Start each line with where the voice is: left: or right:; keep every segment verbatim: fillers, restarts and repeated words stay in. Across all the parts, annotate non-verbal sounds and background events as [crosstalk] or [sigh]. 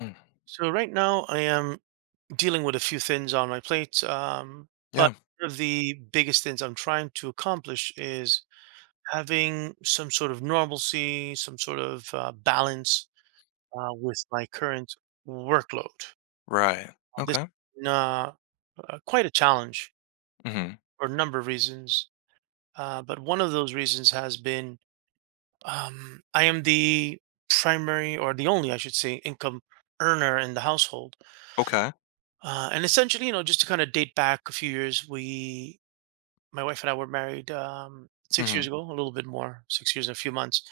left: Mm.
right: So right now I am dealing with a few things on my plate. Um, but
left: Yeah.
right: one of the biggest things I'm trying to accomplish is having some sort of normalcy, some sort of uh, balance uh, with my current workload.
left: Right.
right: Uh, This
left: Okay.
right: is uh, uh, quite a challenge
left: Mhm.
right: for a number of reasons. Uh, but one of those reasons has been um, I am the primary, or the only, I should say, income earner in the household.
left: Okay.
right: Uh, and essentially, you know, just to kind of date back a few years, we, my wife and I were married um, six years
left: Mhm.
right: ago, a little bit more, six years and a few months.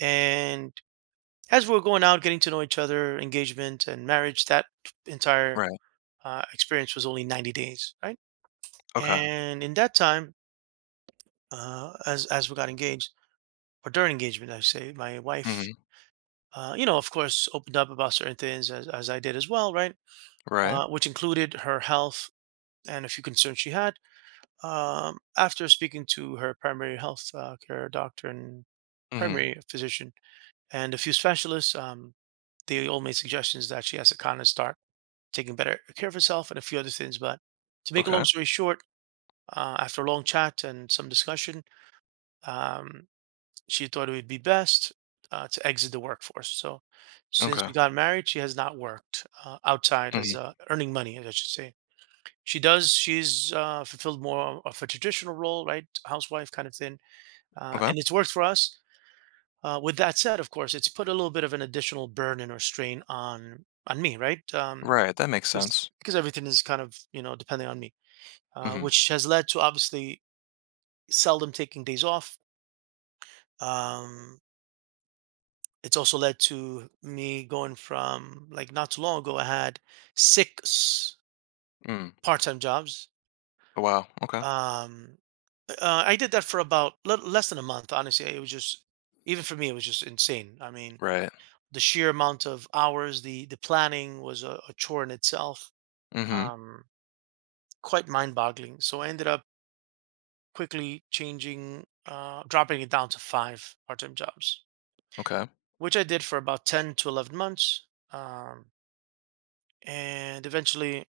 right: And as we were going out, getting to know each other, engagement and marriage, that entire
left: Right.
right: uh, experience was only ninety days, right?
left: Okay.
right: And in that time, uh, as as we got engaged, or during engagement, I say, my wife,
left: Mhm.
right: uh, you know, of course, opened up about certain things, as, as I did as well, right?
left: Right.
right: Uh, which included her health and a few concerns she had um, after speaking to her primary health uh, care doctor and
left: Mhm.
right: primary physician and a few specialists. Um, they all made suggestions that she has to kind of start taking better care of herself and a few other things. But to make a long
left: Okay.
right: story short, uh, after a long chat and some discussion, um, she thought it would be best uh, to exit the workforce. So since
left: Okay.
right: we got married, she has not worked uh, outside, as
left: Mhm.
right: uh, earning money, as I should say, she does she's uh fulfilled more of a traditional role, right? Housewife kind of thing, uh,
left: Okay.
right: and it's worked for us. Uh, with that said, of course, it's put a little bit of an additional burden or strain on on me, right? Um,
left: Right. That makes
right: because
left: sense.
right: because everything is kind of you know depending on me, uh,
left: Mhm.
right: which has led to obviously seldom taking days off. Um, it's also led to me going from, like, not too long ago, I had six
left: Mm.
right: part-time jobs.
left: Oh, Wow. Okay.
right: Um, uh, I did that for about le- less than a month. Honestly, it was just, even for me, it was just insane. I mean,
left: Right.
right: the sheer amount of hours, the the planning was a, a chore in itself,
left: Mhm.
right: um, quite mind-boggling. So I ended up quickly changing, uh, dropping it down to five part-time jobs,
left: Okay.
right: which I did for about ten to eleven months, um, and eventually.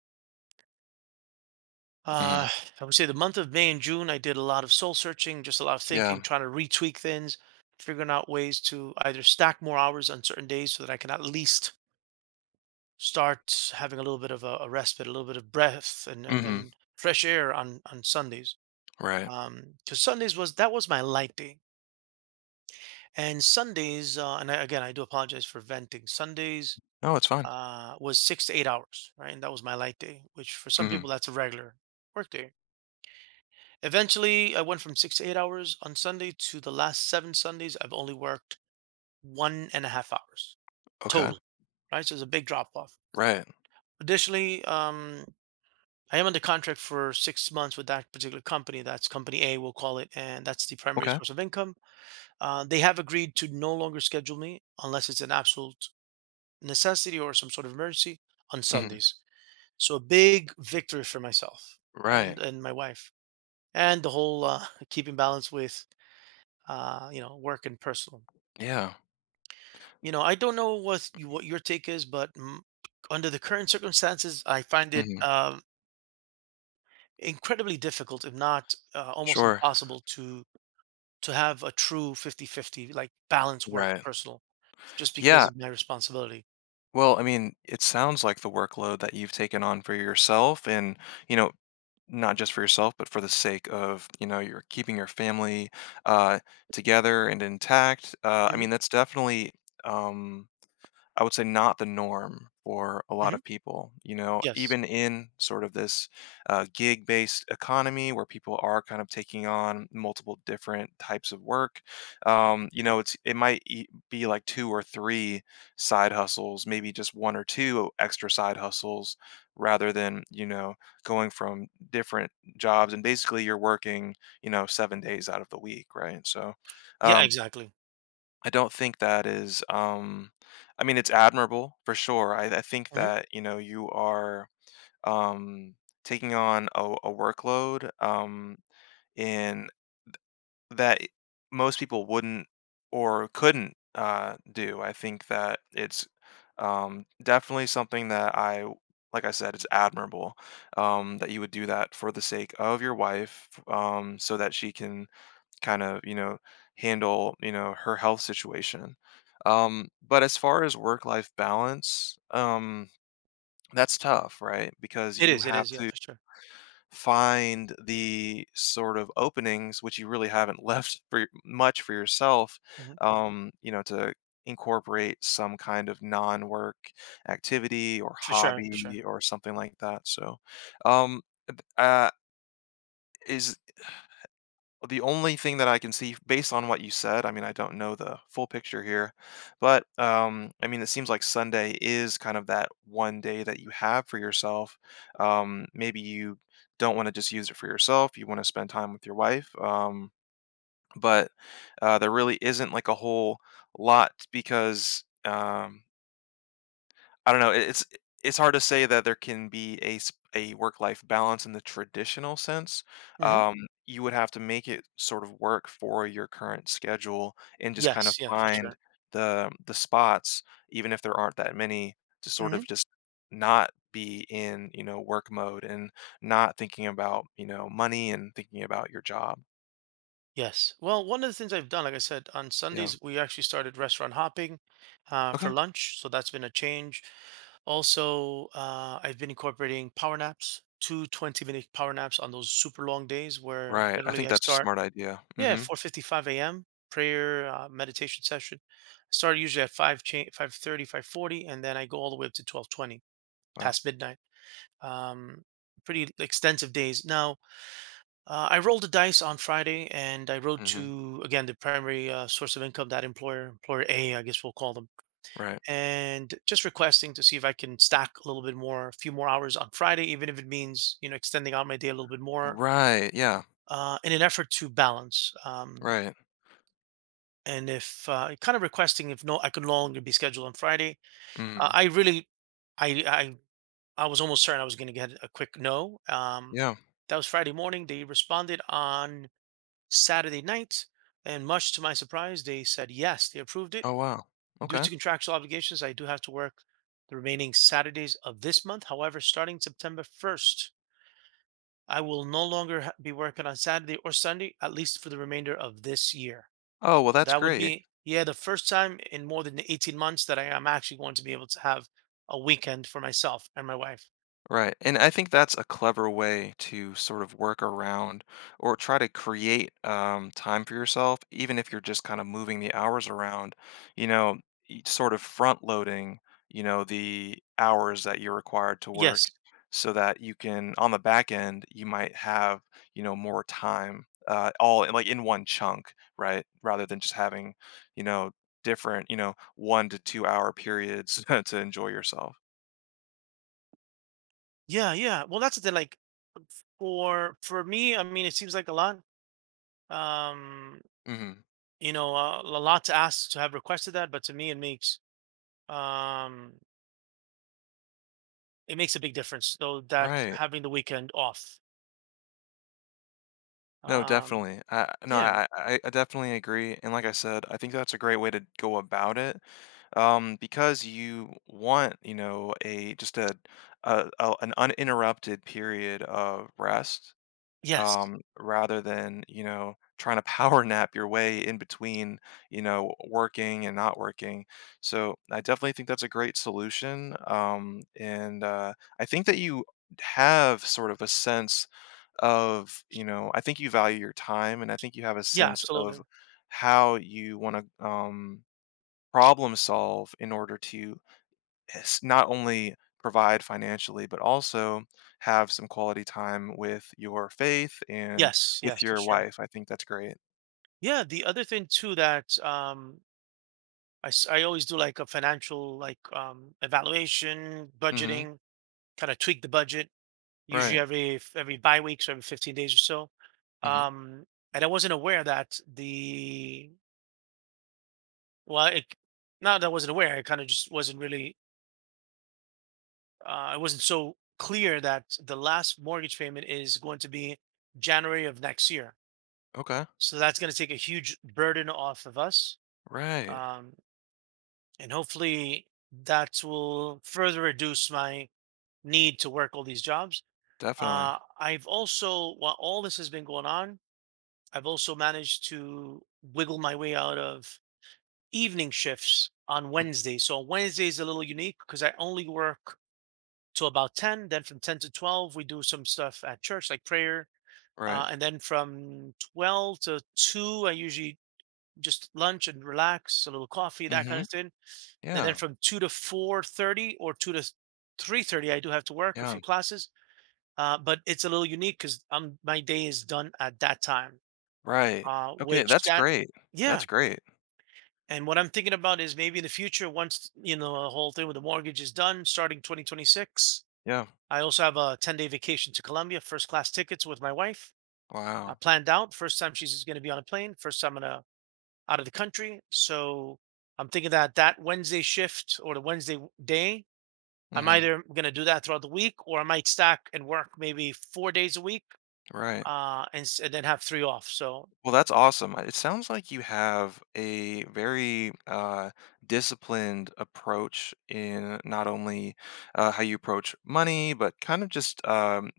right: Uh,
left: Mhm.
right: I would say the month of May and June, I did a lot of soul searching, just a lot of thinking,
left: Yeah.
right: trying to retweak things, figuring out ways to either stack more hours on certain days so that I can at least start having a little bit of a, a respite, a little bit of breath and, and,
left: Mhm.
right: and fresh air on, on Sundays.
left: Right.
right: Um, cause Sundays was, that was my light day. And Sundays, uh, and I, again, I do apologize for venting. Sundays,
left: No, it's fine.
right: uh, was six to eight hours, right? And that was my light day, which, for some
left: Mhm.
right: people, that's a regular work day. Eventually, I went from six to eight hours on Sunday to the last seven Sundays. I've only worked one and a half hours
left: Okay.
right: total, right? So it's a big drop off.
left: Right.
right: Additionally, um, I am under contract for six months with that particular company. That's company A, we'll call it, and that's the primary
left: Okay.
right: source of income. Uh, they have agreed to no longer schedule me unless it's an absolute necessity or some sort of emergency on
left: Mhm.
right: Sundays. So a big victory for myself and
left: Right.
right: and my wife and the whole uh, [laughs] keeping balance with uh, you know work and personal.
left: Yeah.
right: You know, I don't know what you, what your take is, but mm, under the current circumstances, I find it
left: Mhm.
right: um, incredibly difficult, if not uh, almost
left: Sure.
right: impossible, to to have a true fifty-fifty, like, balance, work,
left: Right.
right: personal, just because
left: Yeah.
right: of my responsibility.
left: Well, I mean, it sounds like the workload that you've taken on for yourself and, you know, not just for yourself, but for the sake of you know you're keeping your family uh, together and intact. Uh, I
right: Mhm,
left: mean, that's definitely um, I would say not the norm for a lot
right: mhm,
left: of people. You know,
right: yes.
left: even in sort of this uh, gig based economy where people are kind of taking on multiple different types of work, um, you know, it's it might e- be like two or three side hustles, maybe just one or two extra side hustles rather than, you know, going from different jobs and basically you're working, you know, seven days out of the week, right? So,
right: Yeah,
left: um,
right: exactly.
left: I don't think that is, um, I mean, it's admirable for sure. I, I think
right: Mhm.
left: that, you know, you are um, taking on a, a workload um, in that most people wouldn't or couldn't uh, do. I think that it's um, definitely something that I, like I said, it's admirable um, that you would do that for the sake of your wife, um, so that she can kind of you know handle you know her health situation, um but as far as work life balance, um that's tough, right? Because
right: It
left: you
right: is, it
left: have
right: is, yeah,
left: to
right: for sure.
left: find the sort of openings which you really haven't [laughs] left for y- much for yourself,
right: Mhm.
left: um you know to incorporate some kind of non-work activity or
right: For sure, for sure.
left: hobby or something like that. So um th- uh is the only thing that I can see based on what you said, I mean, I don't know the full picture here, but um, I mean, it seems like Sunday is kind of that one day that you have for yourself. Um, maybe you don't want to just use it for yourself, you want to spend time with your wife. Um, but uh, there really isn't like a whole lot because. Um, I don't know. It's it's hard to say that there can be a s- a work life balance in the traditional sense.
right: Mhm.
left: Um, you would have to make it sort of work for your current schedule and just kind of
right: Yes, yeah, for sure.
left: find the the spots, even if there aren't that many, to sort
right: Mhm.
left: of just not be in you know work mode and not thinking about you know money and thinking about your job.
right: Yes. Well, one of the things I've done, like I said, on
left: Yeah.
right: Sundays, we actually started restaurant hopping, uh, for
left: Okay.
right: lunch, so that's been a change. Also, uh, I've been incorporating power naps, Two twenty minute power naps on those super long days where
left: Right. I
right: generally
left: think
right: I
left: that's a
right: start.
left: smart idea.
right: Yeah.
left: Mm-hmm.
right: four fifty-five a m prayer, uh, meditation session. I start usually at five cha- five thirty, five forty, and then I go all the way up to twelve twenty
left: Wow.
right: past midnight. Um pretty extensive days. Now, uh, I rolled the dice on Friday and I wrote
left: Mm-hmm.
right: to, again, the primary uh, source of income, that employer, employer, A, I guess we'll call them.
left: Right.
right: And just requesting to see if I can stack a little bit more, a few more hours on Friday, even if it means, you know, extending out my day a little bit more
left: Right. Yeah.
right: uh, in an effort to balance. Um,
left: Right.
right: and if, uh, kind of requesting, if no, I could no longer be scheduled on Friday. Uh,
left: Mm.
right: I really, I, I, I was almost certain I was going to get a quick no. Um,
left: Yeah.
right: that was Friday morning. They responded on Saturday night, and much to my surprise, they said yes, they approved it.
left: Oh, wow.
right: Due
left: Okay.
right: to contractual obligations, I do have to work the remaining Saturdays of this month. However, starting September first, I will no longer ha- be working on Saturday or Sunday, at least for the remainder of this year.
left: Oh, well,
right: So
left: that's
right: that would
left: great.
right: be, yeah, the first time in more than eighteen months that I am actually going to be able to have a weekend for myself and my wife.
left: Right. And I think that's a clever way to sort of work around or try to create um, time for yourself, even if you're just kind of moving the hours around, you know, y- sort of front loading, you know, the hours that you're required to work
right: Yes.
left: so that you can, on the back end, you might have, you know, more time uh, all in- like in one chunk, right? Rather than just having, you know, different, you know, one to two hour periods [laughs] to enjoy yourself.
right: Yeah, yeah. Well, that's the thing. Like, for for me, I mean, it seems like a lot. Um,
left: hmm
right: you know, a, a lot to ask to have requested that, but to me, it makes um it makes a big difference. So that,
left: Right.
right: having the weekend off.
left: No,
right: Um,
left: definitely. I no,
right: yeah.
left: I I I definitely agree, and like I said, I think that's a great way to go about it, um, because you want, you know, a just a a a an uninterrupted period of rest,
right: Yes.
left: um, rather than, you know, trying to power [laughs] nap your way in between, you know, working and not working. So, I definitely think that's a great solution, um, and, uh, I think that you have sort of a sense of, you know, I think you value your time and I think you have a
right: Yeah.
left: sense of
right: Absolutely.
left: how you want to um, problem solve in order to s- not only provide financially, but also have some quality time with your faith and
right: Yes.
left: with
right: Yes. For
left: your
right: sure.
left: wife. I think that's great.
right: Yeah. The other thing too that um I, s- I always do, like, a financial, like, um evaluation,
left: Mm-hmm.
right: budgeting, kind of tweak the budget usually
left: Right.
right: every f- every bi weeks or every fifteen days or so.
left: Mm-hmm.
right: Um and I wasn't aware that the, well it not that I wasn't aware, I kind of just wasn't really uh I wasn't so clear that the last mortgage payment is going to be January of next year.
left: Okay.
right: So that's going to take a huge burden off of us.
left: Right.
right: Um and hopefully that will further reduce my need to work all these jobs.
left: Definitely.
right: Uh, I've also, while all this has been going on, I've also managed to wiggle my way out of evening shifts on
left: Mm,
right: Wednesday. So Wednesday is a little unique because I only work to about ten. Then from ten to twelve, we do some stuff at church, like prayer.
left: Right.
right: Uh, and then from twelve to two, I usually just lunch and relax, a little coffee, that kind
left: Mm-hmm.
right: of thing. And then
left: Yeah.
right: from two to four thirty, or two to three thirty, I do have to work a few
left: Yeah.
right: classes. Uh, but it's a little unique because um my day is done at that time.
left: Right.
right: Uh,
left: Okay.
right: which
left: That's
right: that
left: great.
right: yeah.
left: That's great.
right: And what I'm thinking about is maybe in the future, once you know the whole thing with the mortgage is done, starting twenty twenty-six,
left: Yeah.
right: I also have a ten day vacation to Colombia, first class tickets with my wife uh,
left: Wow.
right: planned out. First time she's going to be on a plane. First time I'm gonna out of the country. So I'm thinking that that Wednesday shift, or the Wednesday w- day, I'm
left: Mm-hmm.
right: either going to do that throughout the week, or I might stack and work maybe four days a week,
left: Right.
right: uh, and, s- and then have three off. So
left: Well, that's awesome. Uh, It sounds like you have a very uh, disciplined approach in not only uh, how you approach money, but kind of just um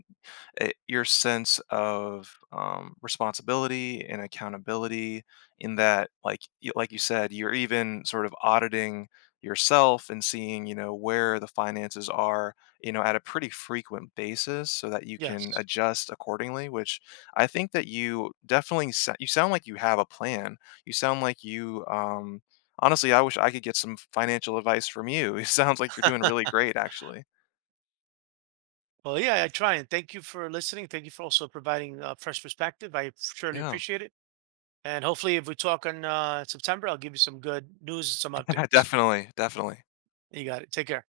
left: it, your sense of um, responsibility and accountability, in that, like y- like you said, you're even sort of auditing yourself and seeing you know where the finances are, you know at a pretty frequent basis, so that you can
right: yes,
left: adjust accordingly, which i think that you definitely sa- you sound like you have a plan, you sound like you um honestly i wish i could get some financial advice from you. [laughs] It sounds like you're doing really great, actually.
right: well, yeah, I try. And thank you for listening. Thank you for also providing a fresh perspective. I surely
left: Yeah.
right: appreciate it. And hopefully, if we talk in uh, September, I'll give you some good news and some
left: [laughs]
right: updates.
left: Definitely, definitely.
right: You got it. Take care.